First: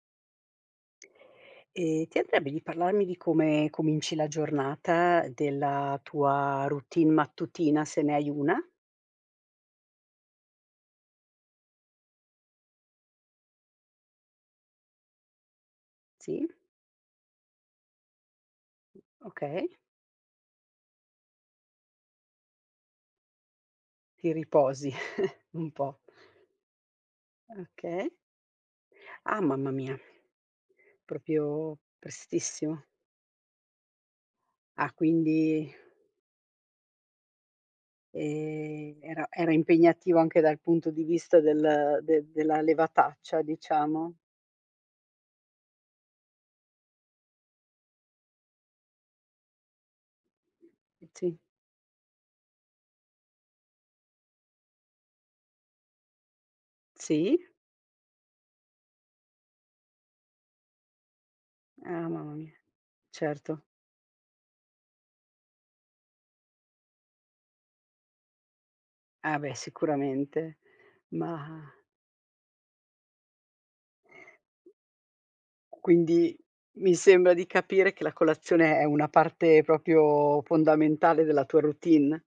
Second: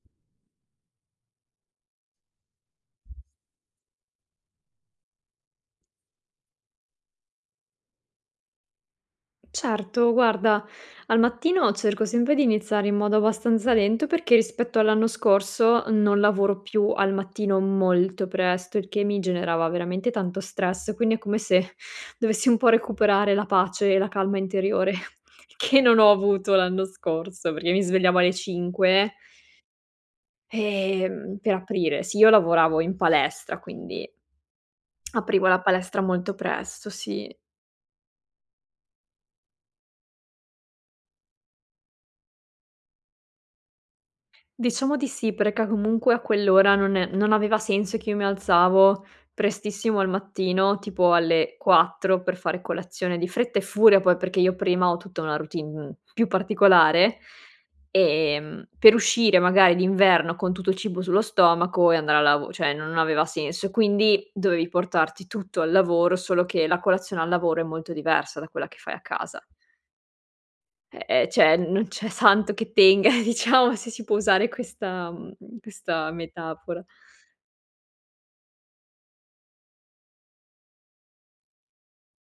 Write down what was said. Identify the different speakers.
Speaker 1: Ehm, ti andrebbe di parlarmi di come cominci la giornata, della tua routine mattutina, se ne hai una?
Speaker 2: Certo, guarda, al mattino, cerco sempre di iniziare in modo abbastanza lento, perché rispetto all'anno scorso non
Speaker 1: Sì.
Speaker 2: lavoro più al mattino molto presto, il che mi
Speaker 1: Okay.
Speaker 2: generava veramente tanto stress. Quindi, è come se dovessi un po' recuperare la pace e la
Speaker 1: Ti
Speaker 2: calma interiore,
Speaker 1: riposi, un
Speaker 2: che non
Speaker 1: po'.
Speaker 2: ho avuto l'anno scorso, perché mi
Speaker 1: Okay.
Speaker 2: svegliavo alle 5
Speaker 1: Ah, mamma mia.
Speaker 2: ehm, per
Speaker 1: Proprio
Speaker 2: aprire. Sì, io lavoravo
Speaker 1: prestissimo.
Speaker 2: in palestra, quindi
Speaker 1: Ah,
Speaker 2: aprivo la
Speaker 1: quindi
Speaker 2: palestra molto presto, sì.
Speaker 1: Ehm, era era impegnativa, anche dal punto di vista del de della levataccia, diciamo?
Speaker 2: Diciamo di sì, perché, comunque, a quell'ora non e non aveva senso, che io mi alzavo prestissimo al mattino, tipo
Speaker 1: Sì.
Speaker 2: alle 4, per fare colazione, di fretta e furia poi perché io prima ho tutta una routine più particolare;
Speaker 1: Sì.
Speaker 2: ehm, per uscire magari d'inverno con tutto il cibo sullo
Speaker 1: Eh,
Speaker 2: stomaco e andare a
Speaker 1: mamma
Speaker 2: lavo
Speaker 1: mia.
Speaker 2: cioè non aveva
Speaker 1: Certo.
Speaker 2: senso. Quindi dovevi portarti tutto al lavoro, solo che la colazione al lavoro è molto diversa da quella che fai a
Speaker 1: Ah,
Speaker 2: casa.
Speaker 1: beh, sicuramente.
Speaker 2: E ehm, cioè,
Speaker 1: Ma
Speaker 2: non c'è santo che tenga, diciamo, se si può usare questa mhmm, mhmm, questa
Speaker 1: Quindi,
Speaker 2: metafora.
Speaker 1: mi sembra di capire che la colazione è una parte, proprio fondamentale della tua routine.